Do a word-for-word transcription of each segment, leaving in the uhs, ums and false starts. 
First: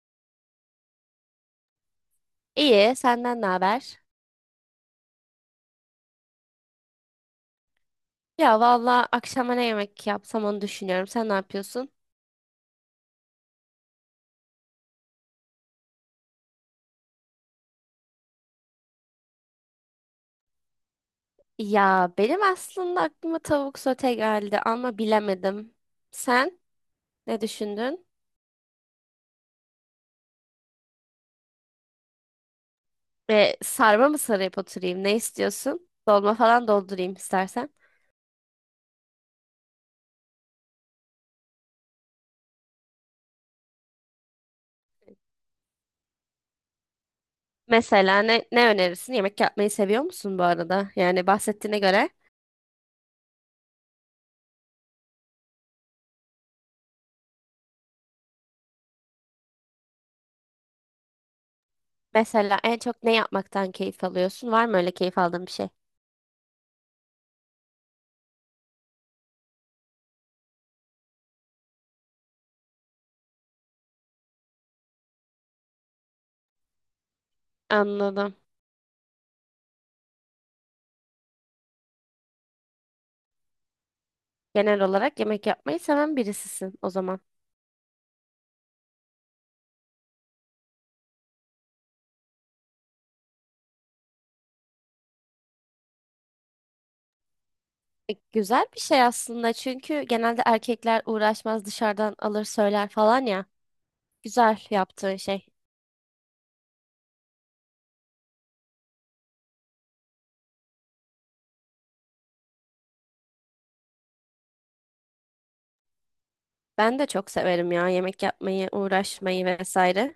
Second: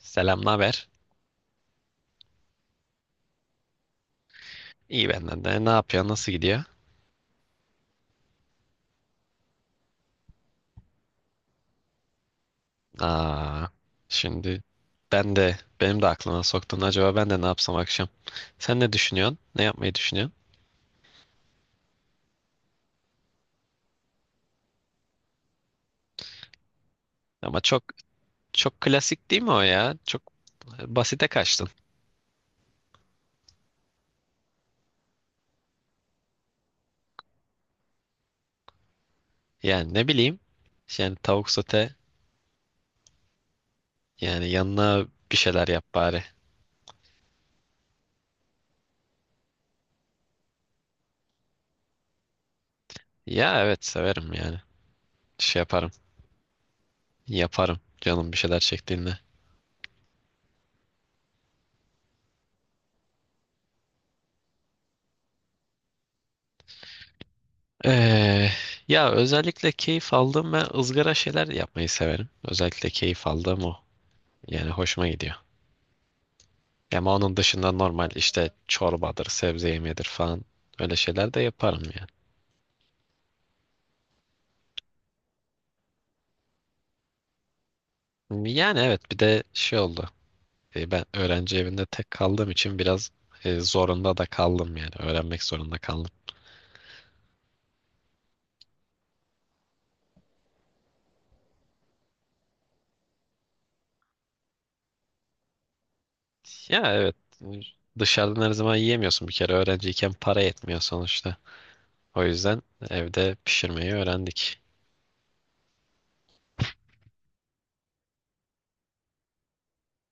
Selam, ne haber? İyi, senden ne haber? İyi benden de. Ne yapıyor? Nasıl gidiyor? Ya valla akşama ne yemek yapsam onu düşünüyorum. Sen ne yapıyorsun? Aa, şimdi ben de benim de aklıma soktun. Acaba ben de ne yapsam akşam? Sen ne düşünüyorsun? Ne yapmayı düşünüyorsun? Ya benim aslında aklıma tavuk sote geldi ama bilemedim. Sen ne Ama çok düşündün? çok klasik değil mi o ya? Çok basite kaçtın. Ve sarma mı sarıp oturayım? Ne istiyorsun? Dolma falan doldurayım istersen. Yani ne bileyim. Yani tavuk sote yani yanına bir şeyler yap bari. Mesela ne, ne önerirsin? Yemek yapmayı seviyor musun bu arada? Yani bahsettiğine göre. Ya evet severim yani. Şey yaparım. Yaparım. Canım bir şeyler çektiğinde. Mesela en çok ne yapmaktan keyif alıyorsun? Var mı öyle keyif aldığın bir şey? Ee, Ya özellikle keyif aldığım ve ızgara şeyler yapmayı severim. Özellikle keyif aldığım o. Yani hoşuma gidiyor. Ama onun dışında normal Anladım. işte çorbadır, sebze yemeğidir falan öyle şeyler de yaparım Genel olarak yemek yapmayı seven birisisin o zaman. yani. Yani evet bir de şey oldu. Ee, Ben öğrenci evinde tek kaldığım için biraz e, zorunda da kaldım yani. Öğrenmek zorunda kaldım. E, Güzel bir şey aslında çünkü genelde erkekler uğraşmaz dışarıdan alır söyler falan ya. Güzel yaptığın şey. Ya evet, dışarıdan her zaman yiyemiyorsun bir kere, öğrenciyken para yetmiyor sonuçta. O yüzden evde pişirmeyi öğrendik. Ben de çok severim ya yemek yapmayı, uğraşmayı vesaire.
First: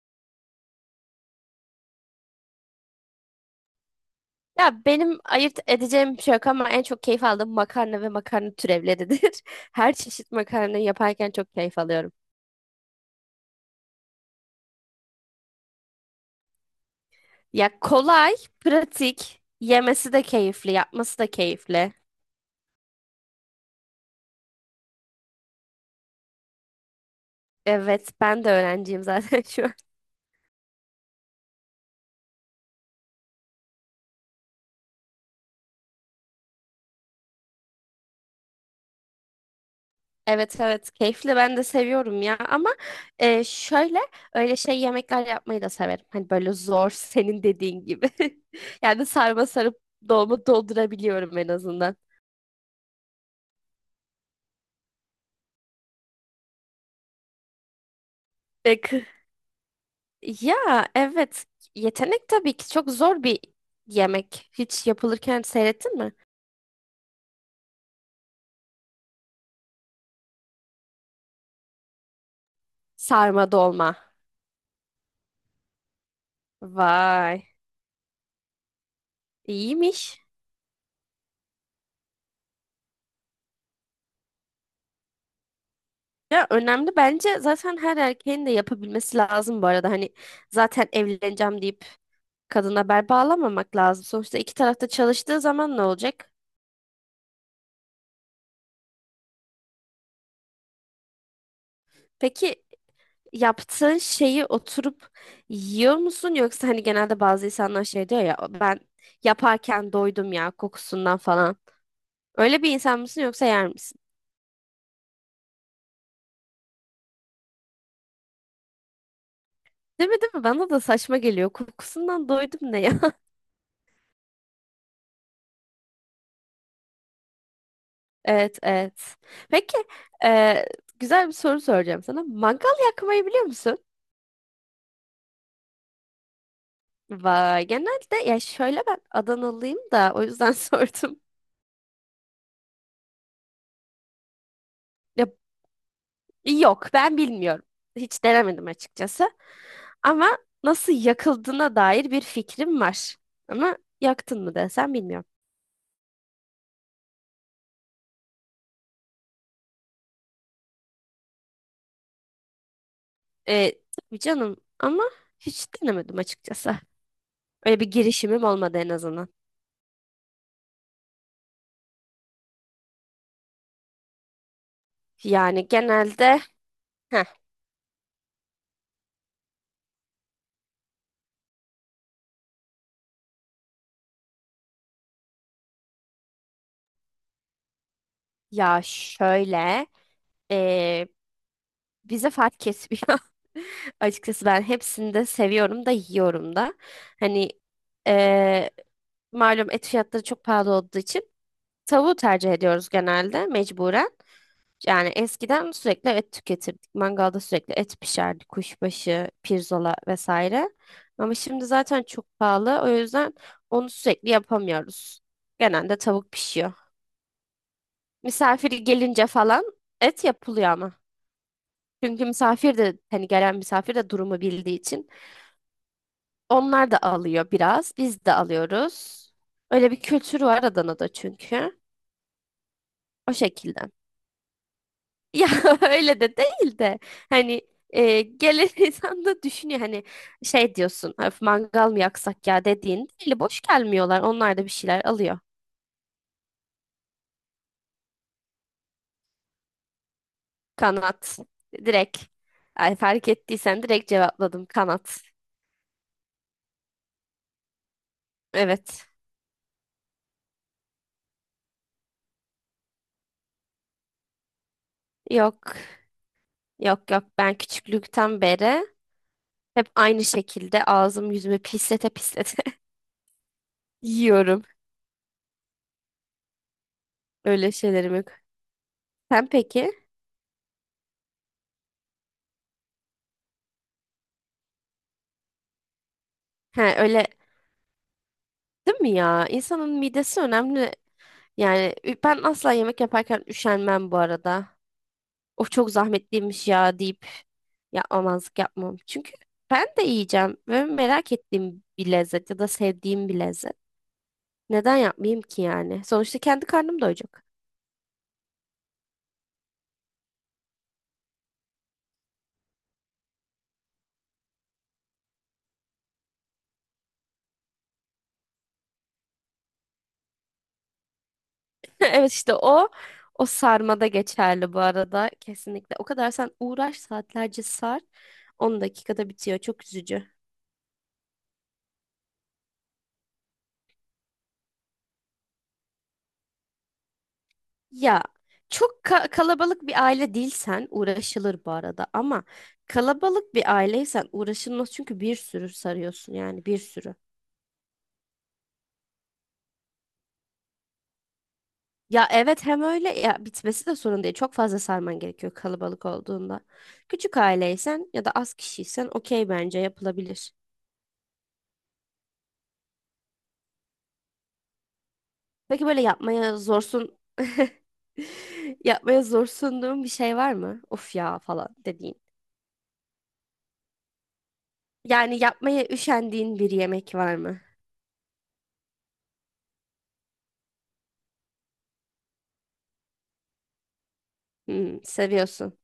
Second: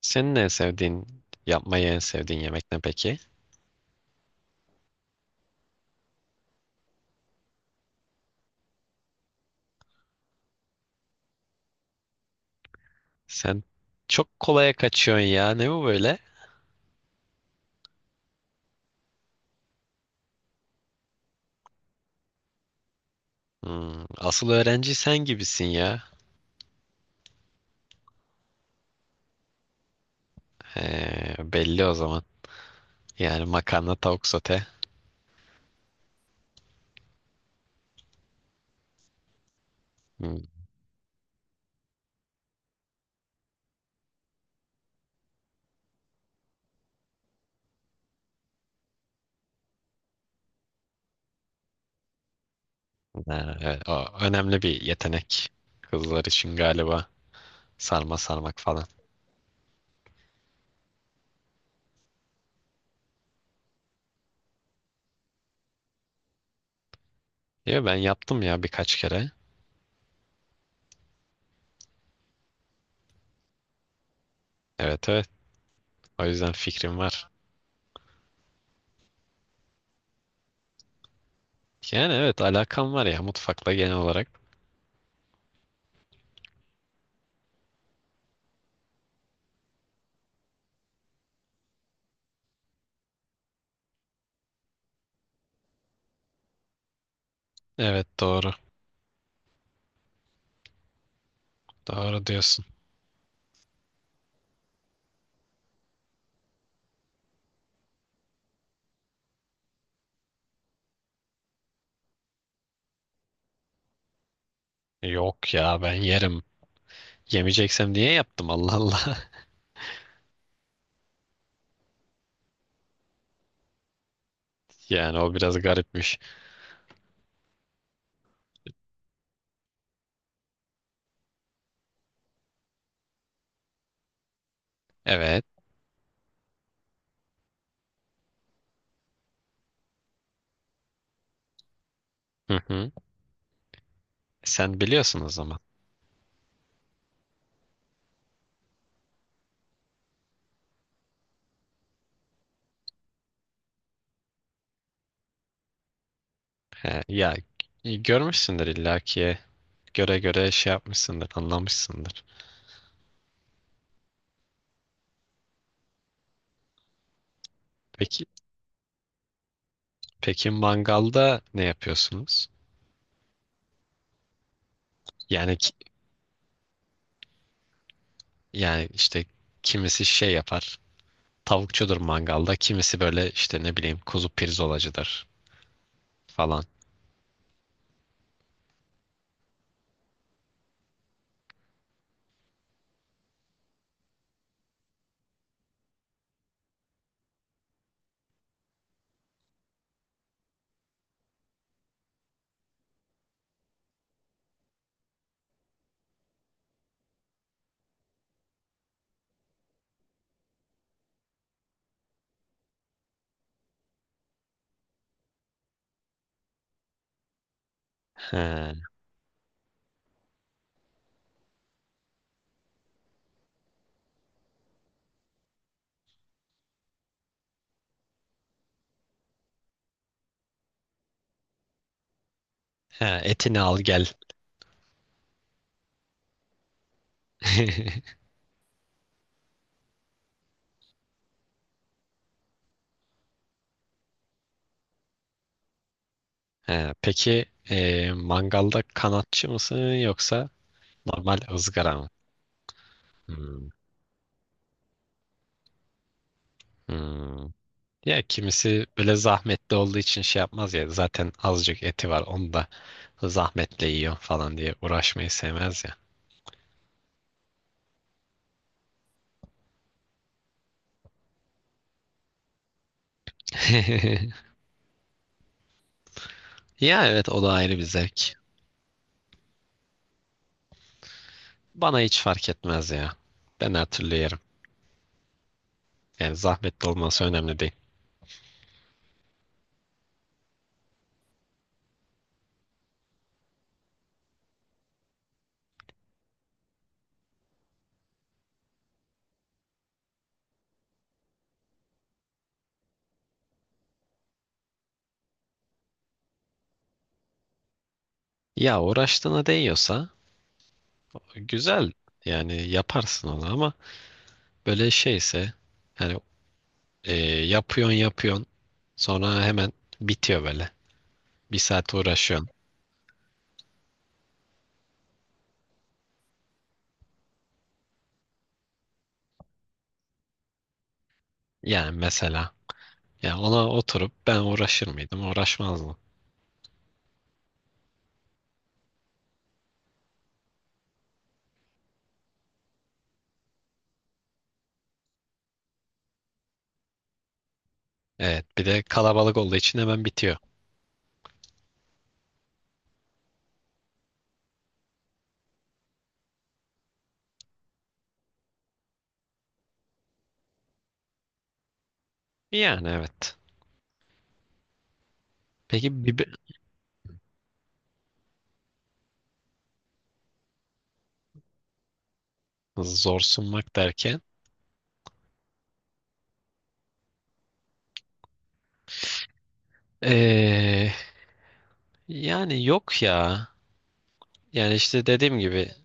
Senin en sevdiğin, yapmayı en sevdiğin yemek ne peki? Ya benim ayırt edeceğim bir şey yok ama en çok keyif aldığım makarna ve makarna türevleridir. Her çeşit makarna yaparken çok keyif alıyorum. Sen çok kolaya kaçıyorsun ya. Ne bu böyle? Ya kolay, pratik, yemesi de keyifli, yapması da keyifli. Hmm, asıl öğrenci sen gibisin ya. Evet, ben de öğrenciyim zaten şu an. He, belli o zaman. Yani makarna, tavuk sote. Hmm, Evet evet keyifli ben de seviyorum ya ama e, şöyle öyle şey yemekler yapmayı da severim. Hani böyle zor senin dediğin gibi. Yani sarma sarıp dolma doldurabiliyorum en azından. ha, evet, o önemli bir yetenek. Kızlar için galiba sarma sarmak falan. Peki. Ya evet yetenek tabii ki çok zor bir yemek. Hiç yapılırken seyrettin mi? Ya ben yaptım ya birkaç kere. Sarma dolma. Evet, evet. O yüzden fikrim var. Vay iyiymiş. Yani evet, alakam var ya mutfakla genel olarak. Ya önemli bence zaten her erkeğin de yapabilmesi lazım bu arada. Hani zaten evleneceğim deyip kadına bel bağlamamak lazım. Sonuçta iki tarafta çalıştığı zaman ne olacak? Evet, doğru. Doğru diyorsun. Peki yaptığın şeyi oturup yiyor musun? Yoksa hani genelde bazı insanlar şey diyor ya ben yaparken doydum ya kokusundan falan. Öyle bir insan mısın yoksa yer misin? Yok ya, ben yerim. Yemeyeceksem niye yaptım, Allah Allah. Değil mi değil mi? Bana da saçma geliyor. Kokusundan doydum ne ya? Yani o biraz garipmiş. Evet evet. Peki e, güzel bir soru soracağım sana. Mangal yakmayı biliyor musun? Evet. Vay genelde ya şöyle ben Adanalıyım da o yüzden sordum. Hı hı. Sen biliyorsun Ya o zaman. yok, ben bilmiyorum. Hiç denemedim açıkçası. Ama nasıl yakıldığına dair bir fikrim var. Ama yaktın mı desem bilmiyorum. He, ya e, görmüşsündür illaki. Göre göre şey yapmışsındır, anlamışsındır. Ee, tabii canım ama hiç denemedim açıkçası. Öyle bir Peki girişimim olmadı en azından. peki mangalda ne yapıyorsunuz? Yani Yani ki- genelde heh, yani işte kimisi şey yapar. Tavukçudur mangalda. Kimisi böyle işte ne bileyim kuzu pirzolacıdır falan. ya şöyle ee, bize fark kesmiyor. Açıkçası ben hepsini de seviyorum da yiyorum da. Hani ee, malum et fiyatları çok pahalı olduğu için tavuğu tercih ediyoruz genelde mecburen. Yani eskiden sürekli et tüketirdik. Mangalda sürekli et pişerdi. Kuşbaşı, pirzola vesaire. Ama şimdi zaten çok pahalı. O yüzden onu sürekli yapamıyoruz. Genelde tavuk pişiyor. Misafir He, gelince falan et yapılıyor ama. Çünkü misafir de hani gelen misafir de durumu bildiği için onlar da alıyor biraz. Biz de alıyoruz. Öyle bir kültür var Adana'da çünkü. he, O etini al şekilde. gel. Ya öyle de değil de hani e, gelen insan da düşünüyor hani şey diyorsun, "Öf, mangal mı yaksak ya," dediğin eli boş gelmiyorlar onlar da bir şeyler alıyor He, peki e, mangalda kanatçı mısın, yoksa kanat normal ızgara mı? direkt ay, fark Hmm, ettiysen direkt cevapladım kanat hmm. Ya kimisi evet böyle zahmetli olduğu için şey yapmaz ya. Zaten azıcık eti var. Onu da zahmetle yiyor falan diye uğraşmayı yok sevmez ya. yok yok ben küçüklükten beri hep aynı şekilde ağzım yüzümü pislete pislete yiyorum Ya evet, o da öyle ayrı bir şeylerimi zevk. sen peki Bana hiç fark etmez ya. Ben her türlü yerim. Yani zahmetli ha olması öyle önemli değil. değil mi ya. İnsanın midesi önemli. Yani ü- ben asla yemek yaparken üşenmem bu arada. Of çok zahmetliymiş ya deyip yapmamazlık yapmam. Çünkü ben de yiyeceğim ve merak ettiğim bir lezzet ya da sevdiğim bir lezzet. Neden yapmayayım ki yani? Sonuçta kendi karnım doyacak. Ya uğraştığına değiyorsa güzel. Yani yaparsın onu ama böyle şeyse yani e, yapıyorsun yapıyorsun sonra hemen bitiyor böyle. Bir saat Evet uğraşıyorsun. işte o o sarmada geçerli bu arada kesinlikle. O kadar sen uğraş saatlerce sar on dakikada bitiyor. Çok üzücü. Yani mesela ya ona oturup ben uğraşır mıydım? Uğraşmazdım. Ya çok ka- kalabalık bir aile değilsen uğraşılır bu arada ama kalabalık bir aileysen uğraşılmaz çünkü bir sürü sarıyorsun yani bir sürü. Evet, bir de kalabalık olduğu için hemen bitiyor. Ya evet hem öyle ya bitmesi de sorun değil. Çok fazla sarman gerekiyor kalabalık olduğunda. Küçük aileysen ya da az kişiysen okey bence yapılabilir. Yani evet. Peki böyle Peki bir yapmaya zorsun yapmaya zorsunduğun bir şey var mı? Of ya falan dediğin. zor sunmak derken Yani yapmaya üşendiğin bir yemek var mı? ee, yani yok ya. Yani Hmm, işte dediğim gibi seviyorsun.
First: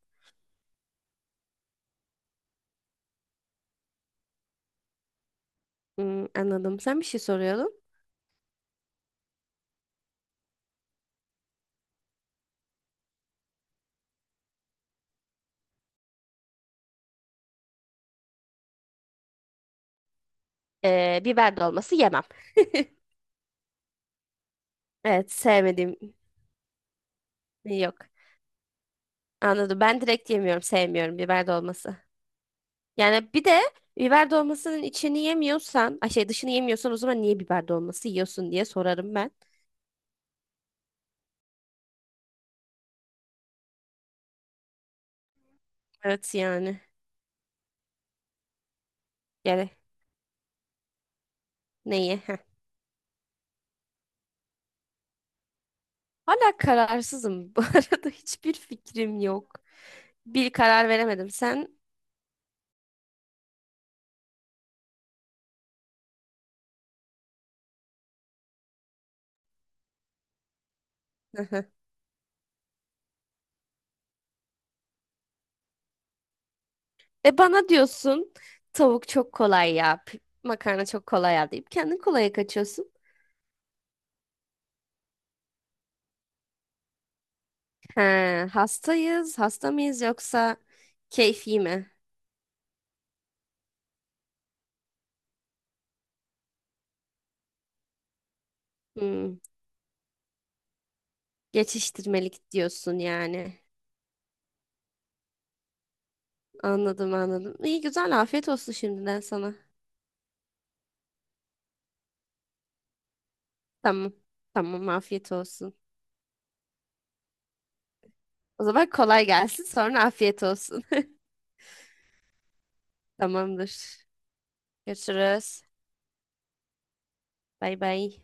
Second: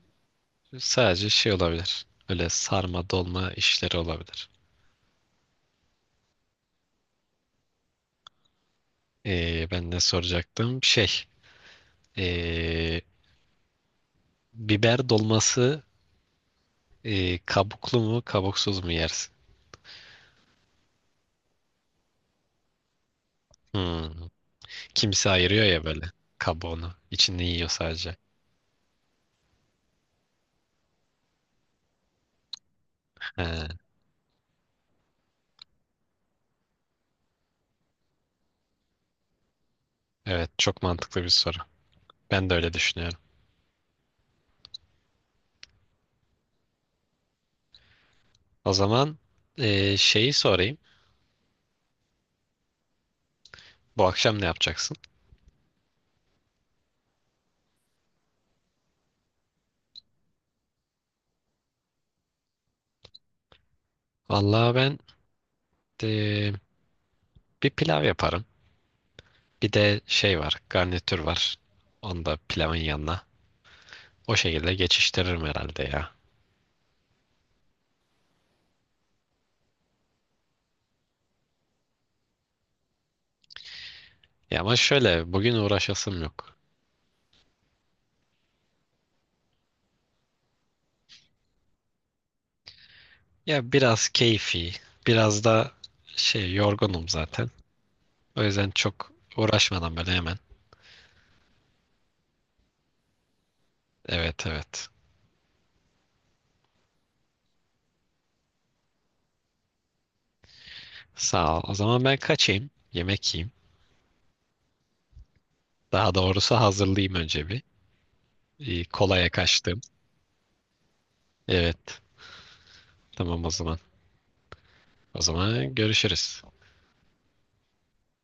sadece şey olabilir. Öyle sarma dolma işleri olabilir. Hmm, anladım. Sen bir şey soruyordun. Ee, ben ne soracaktım? Şey, ee, biber dolması, ee, kabuklu mu kabuksuz mu yersin? Ee, biber dolması yemem. Hmm. Evet, Kimse ayırıyor ya sevmediğim böyle kabuğunu. İçini yiyor yok. sadece. Anladım. Ben direkt yemiyorum. Sevmiyorum biber dolması. Yani bir He, de biber dolmasının içini yemiyorsan, ay şey dışını yemiyorsan o zaman niye biber dolması yiyorsun diye sorarım ben. evet, çok mantıklı bir soru. Ben de öyle düşünüyorum. Evet yani. O zaman Yani e, şeyi sorayım. neyi? Heh. Bu akşam ne yapacaksın? Hala kararsızım. Bu arada hiçbir fikrim yok. Bir karar veremedim. Sen? Vallahi ben e, bir pilav yaparım. Bir de şey var, garnitür Hı var. hı. Onu da pilavın yanına. O şekilde geçiştiririm herhalde ya. E bana diyorsun tavuk çok kolay ya. p- Makarna çok kolay ya deyip kendin kolaya kaçıyorsun. Ya ama şöyle, bugün uğraşasım yok. He, hastayız, hasta mıyız yoksa keyfi mi? Ya biraz keyfi, biraz da şey, yorgunum zaten. O yüzden çok Hmm, uğraşmadan böyle hemen. geçiştirmelik diyorsun yani. Evet, evet. Anladım anladım. İyi güzel afiyet olsun şimdiden sana. Sağ ol. O zaman ben kaçayım. Yemek yiyeyim. Tamam. Tamam afiyet olsun. Daha doğrusu hazırlayayım önce bir. O Ee, zaman kolay Kolaya gelsin kaçtım. sonra afiyet olsun. Evet. Tamam o zaman. Tamamdır. O Görüşürüz. zaman görüşürüz. Bay bay.